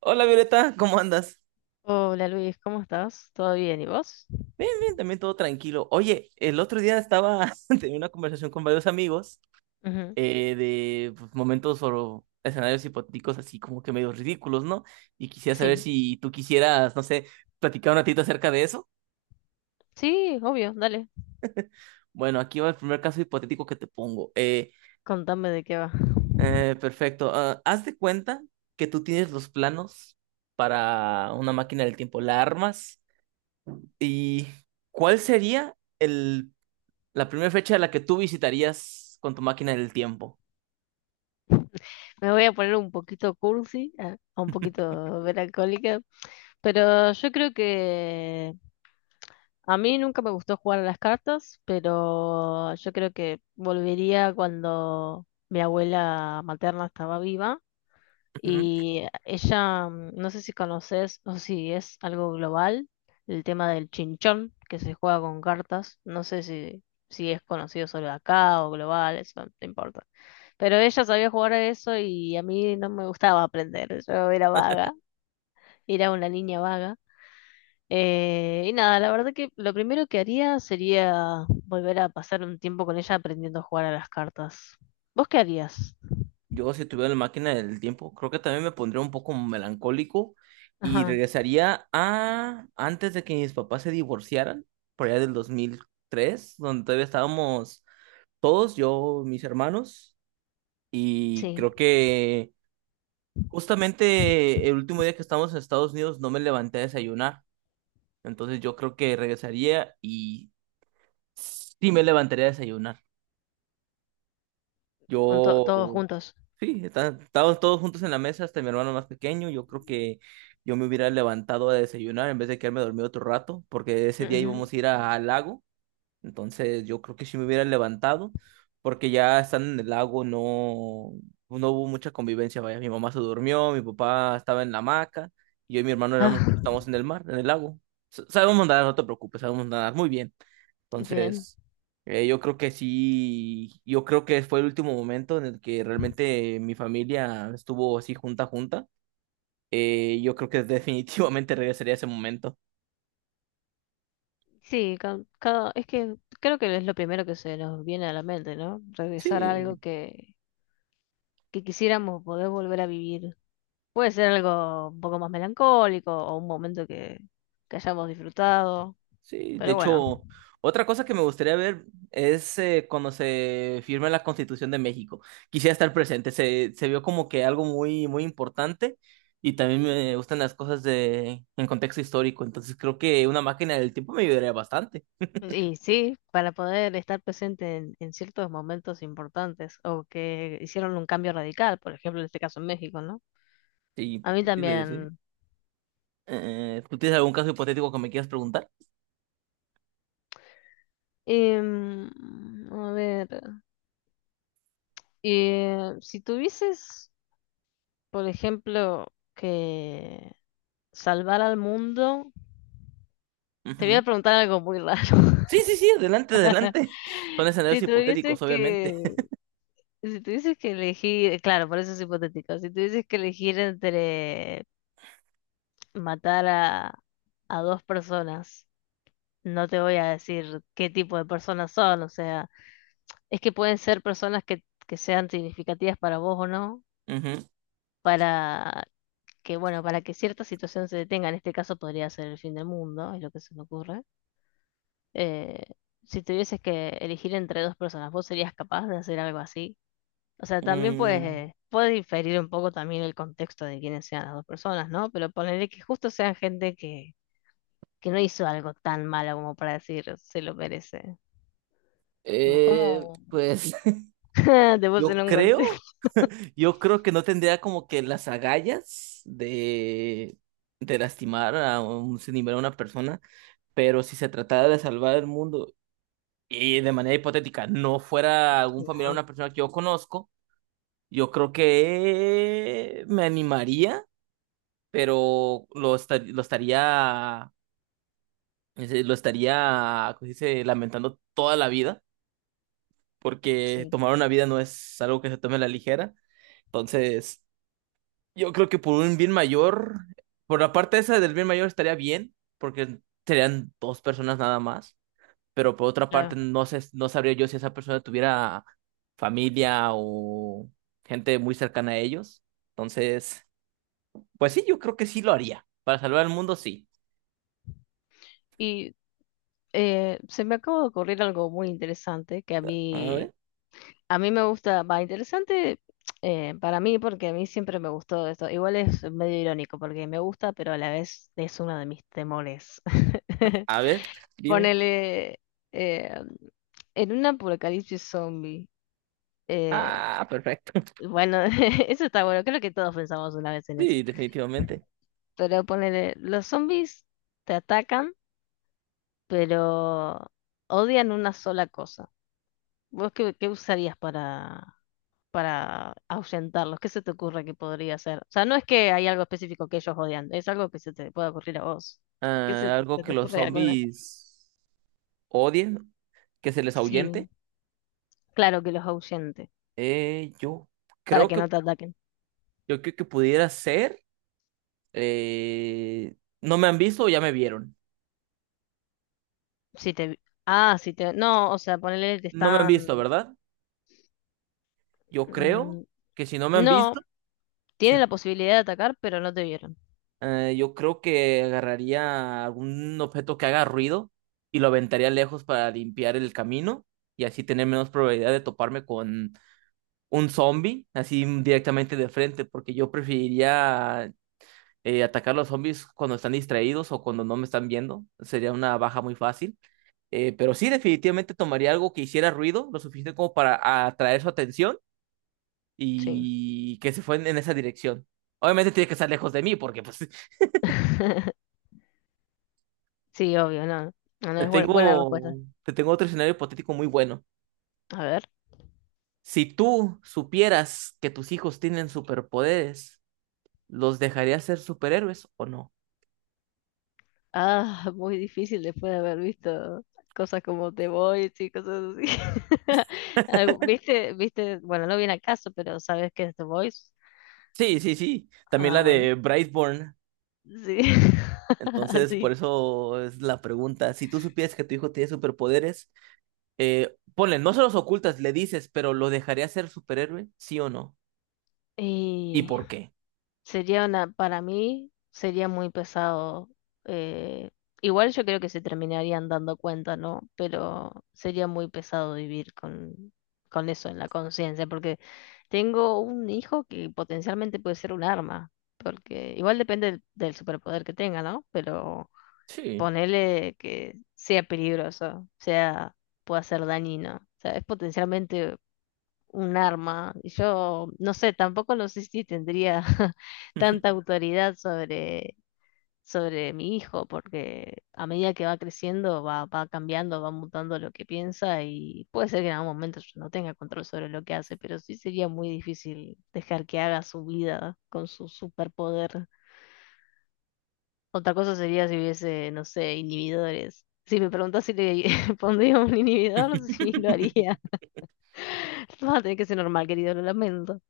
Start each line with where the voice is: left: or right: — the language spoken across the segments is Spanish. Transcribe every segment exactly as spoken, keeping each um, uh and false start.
right: Hola Violeta, ¿cómo andas?
left: Hola Luis, ¿cómo estás? ¿Todo bien? ¿Y vos?
right: Bien, también todo tranquilo. Oye, el otro día estaba teniendo una conversación con varios amigos
left: Ujú.
right: eh, de pues, momentos o escenarios hipotéticos así como que medio ridículos, ¿no? Y quisiera saber
left: Sí,
right: si tú quisieras, no sé, platicar un ratito acerca de eso.
left: sí, obvio, dale.
right: Bueno, aquí va el primer caso hipotético que te pongo. Eh,
left: Contame de qué va.
right: eh, perfecto. Ah, haz de cuenta que tú tienes los planos para una máquina del tiempo, la armas. ¿Y cuál sería el la primera fecha a la que tú visitarías con tu máquina del tiempo?
left: Me voy a poner un poquito cursi, ah, un poquito melancólica, pero yo creo que a mí nunca me gustó jugar a las cartas, pero yo creo que volvería cuando mi abuela materna estaba viva.
right: Ujú.
left: Y ella, mm, no sé si conoces o si es algo global, el tema del chinchón, que se juega con cartas. No sé si, si es conocido solo acá o global, eso no te importa. Pero ella sabía jugar a eso y a mí no me gustaba aprender. Yo era vaga, era una niña vaga. Eh, y nada, la verdad que lo primero que haría sería volver a pasar un tiempo con ella aprendiendo a jugar a las cartas. ¿Vos qué harías?
right: Yo, si tuviera la máquina del tiempo, creo que también me pondría un poco melancólico y
left: Ajá,
right: regresaría a antes de que mis papás se divorciaran, por allá del dos mil tres, donde todavía estábamos todos, yo, mis hermanos, y
left: sí,
right: creo que justamente el último día que estábamos en Estados Unidos no me levanté a desayunar, entonces yo creo que regresaría y sí me levantaría a desayunar.
left: con to-
right: Yo.
left: todos juntos.
right: Sí, está- estábamos todos juntos en la mesa, hasta mi hermano más pequeño. Yo creo que yo me hubiera levantado a desayunar en vez de quedarme dormido otro rato, porque ese día
left: Ujú.
right: íbamos a ir a- al lago. Entonces yo creo que sí me hubiera levantado, porque ya estando en el lago no, no hubo mucha convivencia, vaya, mi mamá se durmió, mi papá estaba en la hamaca, y yo y mi hermano éramos,
left: Ah,
right: estábamos en el mar, en el lago. S- Sabemos nadar, no te preocupes, sabemos nadar muy bien.
left: bien.
right: Entonces, eh, yo creo que sí, yo creo que fue el último momento en el que realmente mi familia estuvo así junta, junta. Eh, yo creo que definitivamente regresaría a ese momento.
left: Sí, ca- cada, es que creo que es lo primero que se nos viene a la mente, ¿no? Regresar a algo
right: Sí.
left: que, que quisiéramos poder volver a vivir. Puede ser algo un poco más melancólico o un momento que, que hayamos disfrutado,
right: Sí, de
left: pero bueno.
right: hecho, otra cosa que me gustaría ver es eh, cuando se firme la Constitución de México. Quisiera estar presente, se, se vio como que algo muy, muy importante y también me gustan las cosas de, en contexto histórico, entonces creo que una máquina del tiempo me ayudaría bastante.
left: Y sí, para poder estar presente en, en ciertos momentos importantes o que hicieron un cambio radical, por ejemplo, en este caso en México, ¿no?
right: Sí,
left: A mí
right: ¿qué te iba a decir?
left: también.
right: Eh, ¿tú tienes algún caso hipotético que me quieras preguntar?
left: Em, a ver, eh, si tuvieses... Por ejemplo, que salvar al mundo. Te voy a
right: Ujú.
left: preguntar algo muy raro.
right: Sí, sí, sí, adelante, adelante. Son escenarios
left: Si tuvieses
right: hipotéticos, obviamente.
left: que, si tuvieses que elegir, claro, por eso es hipotético. Si tuvieses que elegir entre matar a, a dos personas, no te voy a decir qué tipo de personas son, o sea, es que pueden ser personas que, que sean significativas para vos o no.
right: Ujú.
left: Que bueno, para que cierta situación se detenga, en este caso podría ser el fin del mundo, es lo que se me ocurre. Eh, si tuvieses que elegir entre dos personas, ¿vos serías capaz de hacer algo así? O sea, también puedes,
right: Mm,
left: eh, puede diferir un poco también el contexto de quiénes sean las dos personas, ¿no? Pero ponerle que justo sean gente que, que no hizo algo tan malo como para decir se lo merece. Tipo,
right: eh,
left: ¿cómo
right: pues
left: te
right: yo
left: puse en un
right: creo.
left: contexto?
right: Yo creo que no tendría como que las agallas de, de lastimar a un sinimero a una persona, pero si se tratara de salvar el mundo y de manera hipotética no fuera algún familiar
left: No,
right: de una persona que yo conozco, yo creo que me animaría, pero lo, esta- lo estaría, es decir, lo estaría, ¿cómo se dice? Lamentando toda la vida, porque
left: sí,
right: tomar una vida no es algo que se tome a la ligera. Entonces. Yo creo que por un bien mayor, por la parte esa del bien mayor estaría bien, porque serían dos personas nada más, pero por otra parte
left: claro.
right: no sé, no sabría yo si esa persona tuviera familia o gente muy cercana a ellos. Entonces, pues sí, yo creo que sí lo haría. Para salvar al mundo, sí.
left: Y eh, se me acaba de ocurrir algo muy interesante que a
right: A
left: mí.
right: ver,
left: A mí me gusta, va, interesante, eh, para mí porque a mí siempre me gustó esto. Igual es medio irónico porque me gusta, pero a la vez es uno de mis temores.
right: a ver, dime.
left: Ponele eh, en un apocalipsis zombie. eh,
right: Ah, perfecto.
left: bueno, eso está bueno, creo que todos pensamos una vez en eso.
right: Sí, definitivamente.
left: Pero ponele, los zombies te atacan, pero odian una sola cosa. ¿Vos qué, qué usarías para, para ahuyentarlos? ¿Qué se te ocurre que podría hacer? O sea, no es que hay algo específico que ellos odian, es algo que se te pueda ocurrir a vos. ¿Qué se,
right: Ah, algo
left: se
right: que
left: te
right: los
left: ocurre alguna?
right: zombies odien, que se les
left: Sí,
right: ahuyente.
left: claro que los ahuyente,
right: Eh, yo
left: para
right: creo
left: que
right: que
left: no te ataquen.
right: Yo creo que pudiera ser. eh, no me han visto o ya me vieron.
left: Si te... Ah, si te... No, o sea, ponele, te
right: No me han
left: están...
right: visto, ¿verdad? Yo creo
left: Mm,
right: que si no me han
left: no.
right: visto, si
left: Tienen
right: no-
left: la posibilidad de atacar, pero no te vieron.
right: eh, yo creo que agarraría algún objeto que haga ruido y lo aventaría lejos para limpiar el camino y así tener menos probabilidad de toparme con un zombie, así directamente de frente, porque yo preferiría eh, atacar a los zombies cuando están distraídos o cuando no me están viendo. Sería una baja muy fácil. Eh, pero sí, definitivamente tomaría algo que hiciera ruido, lo suficiente como para atraer su atención
left: Sí.
right: y que se fue en, en esa dirección. Obviamente tiene que estar lejos de mí porque pues
left: Sí, obvio, no. No, no
right: te
left: es buena, buena
right: tengo,
left: respuesta.
right: te tengo otro escenario hipotético muy bueno.
left: A ver.
right: Si tú supieras que tus hijos tienen superpoderes, ¿los dejarías ser superhéroes o no?
left: Ah, muy difícil después de haber visto cosas como The Voice y cosas así. Algo- ¿Viste? ¿Viste? Bueno, no viene al caso, pero ¿sabes qué es The Voice?
right: Sí, sí, sí. También
left: Ah,
right: la
left: bueno.
right: de Brightborn.
left: Sí,
right: Entonces, por
left: sí.
right: eso es la pregunta. Si tú supieras que tu hijo tiene superpoderes, eh, ponle, no se los ocultas, le dices, pero ¿lo dejaría ser superhéroe? ¿Sí o no? ¿Y
left: Y
right: por qué?
left: sería una, para mí sería muy pesado. eh, Igual yo creo que se terminarían dando cuenta, ¿no? Pero sería muy pesado vivir con, con eso en la conciencia, porque tengo un hijo que potencialmente puede ser un arma, porque igual depende del, del superpoder que tenga, ¿no? Pero
right: Sí.
left: ponerle que sea peligroso, sea, pueda ser dañino. O sea, es potencialmente un arma. Yo no sé, tampoco lo sé si tendría tanta autoridad sobre, sobre mi hijo, porque a medida que va creciendo, va, va cambiando, va mutando lo que piensa y puede ser que en algún momento yo no tenga control sobre lo que hace, pero sí sería muy difícil dejar que haga su vida con su superpoder. Otra cosa sería si hubiese, no sé, inhibidores. Si me preguntas si le pondría un inhibidor, sí lo haría. Va a tener que ser normal, querido, lo lamento.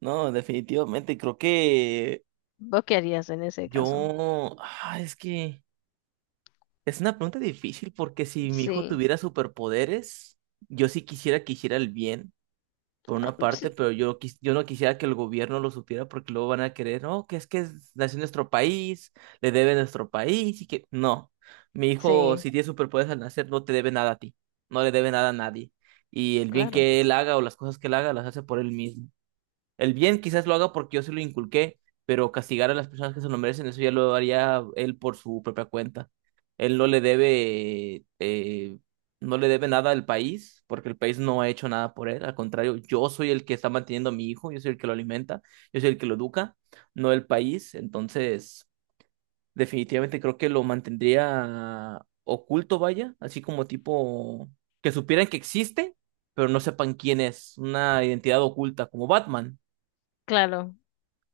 right: No, definitivamente, creo que
left: ¿Vos qué harías en ese caso?
right: yo, ah, es que es una pregunta difícil porque si mi hijo
left: Sí,
right: tuviera superpoderes, yo sí quisiera que hiciera el bien, por una parte,
left: sí,
right: pero yo, quis- yo no quisiera que el gobierno lo supiera porque luego van a querer, no, que es que es- nació en nuestro país, le debe nuestro país y que no, mi hijo,
left: sí,
right: si tiene superpoderes al nacer, no te debe nada a ti, no le debe nada a nadie. Y el bien
left: claro,
right: que él haga o las cosas que él haga las hace por él mismo. El bien quizás lo haga porque yo se lo inculqué, pero castigar a las personas que se lo merecen, eso ya lo haría él por su propia cuenta. Él no le debe, eh, no le debe nada al país, porque el país no ha hecho nada por él. Al contrario, yo soy el que está manteniendo a mi hijo, yo soy el que lo alimenta, yo soy el que lo educa, no el país. Entonces, definitivamente creo que lo mantendría oculto, vaya, así como tipo que supieran que existe, pero no sepan quién es, una identidad oculta, como Batman.
left: claro.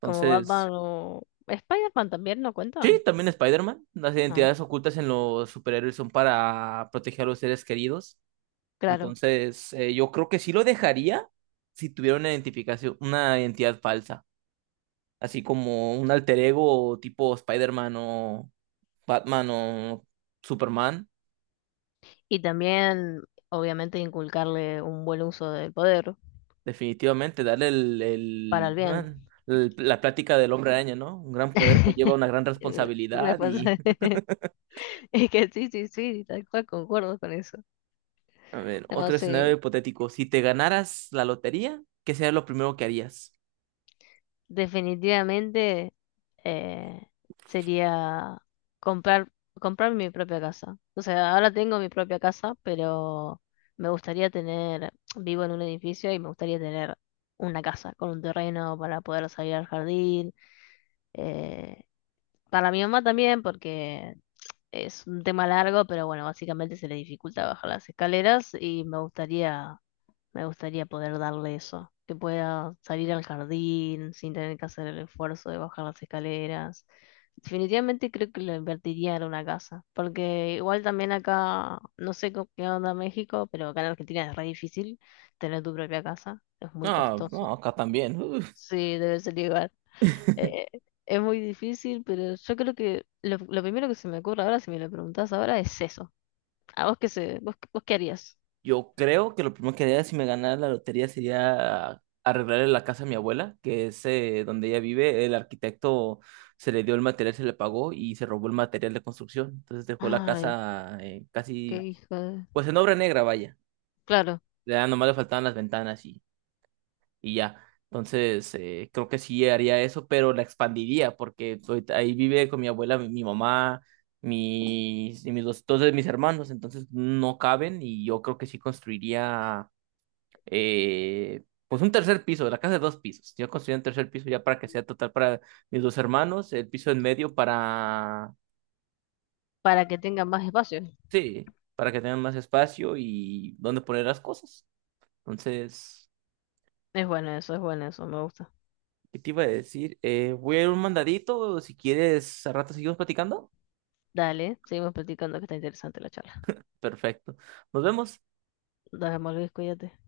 left: Como
right: Entonces,
left: Batman o Spider-Man también no
right: sí,
left: cuenta.
right: también Spider-Man. Las
left: Ah,
right: identidades ocultas en los superhéroes son para proteger a los seres queridos.
left: claro.
right: Entonces, eh, yo creo que sí lo dejaría si tuviera una identificación, una identidad falsa, así como un alter ego tipo Spider-Man o Batman o Superman.
left: Y también, obviamente, inculcarle un buen uso del poder
right: Definitivamente, darle el,
left: para
right: el-
left: el bien.
right: el- la plática del hombre araña, ¿no? Un gran poder conlleva una gran
left: Eh,
right: responsabilidad y
left: responsa- Es que sí, sí, sí, tal cual concuerdo con eso.
right: a ver,
left: No,
right: otro escenario
left: sí,
right: hipotético. Si te ganaras la lotería, ¿qué sería lo primero que harías?
left: definitivamente eh, sería comprar, comprar mi propia casa. O sea, ahora tengo mi propia casa, pero me gustaría tener, vivo en un edificio y me gustaría tener una casa con un terreno para poder salir al jardín. eh, para mi mamá también, porque es un tema largo, pero bueno, básicamente se le dificulta bajar las escaleras y me gustaría me gustaría poder darle eso, que pueda salir al jardín sin tener que hacer el esfuerzo de bajar las escaleras. Definitivamente creo que lo invertiría en una casa, porque igual también acá, no sé co- qué onda México, pero acá en Argentina es re difícil tener tu propia casa, es muy
right: No,
left: costoso.
right: no, acá también. Uf.
left: Sí, debe ser igual. Eh, es muy difícil, pero yo creo que lo, lo primero que se me ocurre ahora, si me lo preguntás ahora, es eso. ¿A vos qué se, vos, vos qué harías?
right: Yo creo que lo primero que haría si me ganara la lotería sería arreglarle la casa a mi abuela, que es eh, donde ella vive. El arquitecto se le dio el material, se le pagó y se robó el material de construcción. Entonces dejó la
left: Ay,
right: casa eh,
left: qué
right: casi,
left: hijo de...
right: pues en obra negra, vaya.
left: Claro.
right: Ya nomás le faltaban las ventanas y ya. Entonces, eh, creo que sí haría eso, pero la expandiría porque ahorita ahí vive con mi abuela, mi, mi mamá, mis, y mis dos, dos de mis hermanos, entonces no caben y yo creo que sí construiría eh, pues un tercer piso, la casa de dos pisos. Yo construiría un tercer piso ya para que sea total para mis dos hermanos, el piso en medio para,
left: Para que tengan más espacio.
right: sí, para que tengan más espacio y donde poner las cosas. Entonces...
left: Es bueno eso, es bueno eso, me gusta.
right: ¿Qué te iba a decir? Eh, voy a ir un mandadito. Si quieres, a rato seguimos platicando.
left: Dale, seguimos platicando que está interesante la charla.
right: Perfecto. Nos vemos.
left: Nos vemos, Luis, cuídate.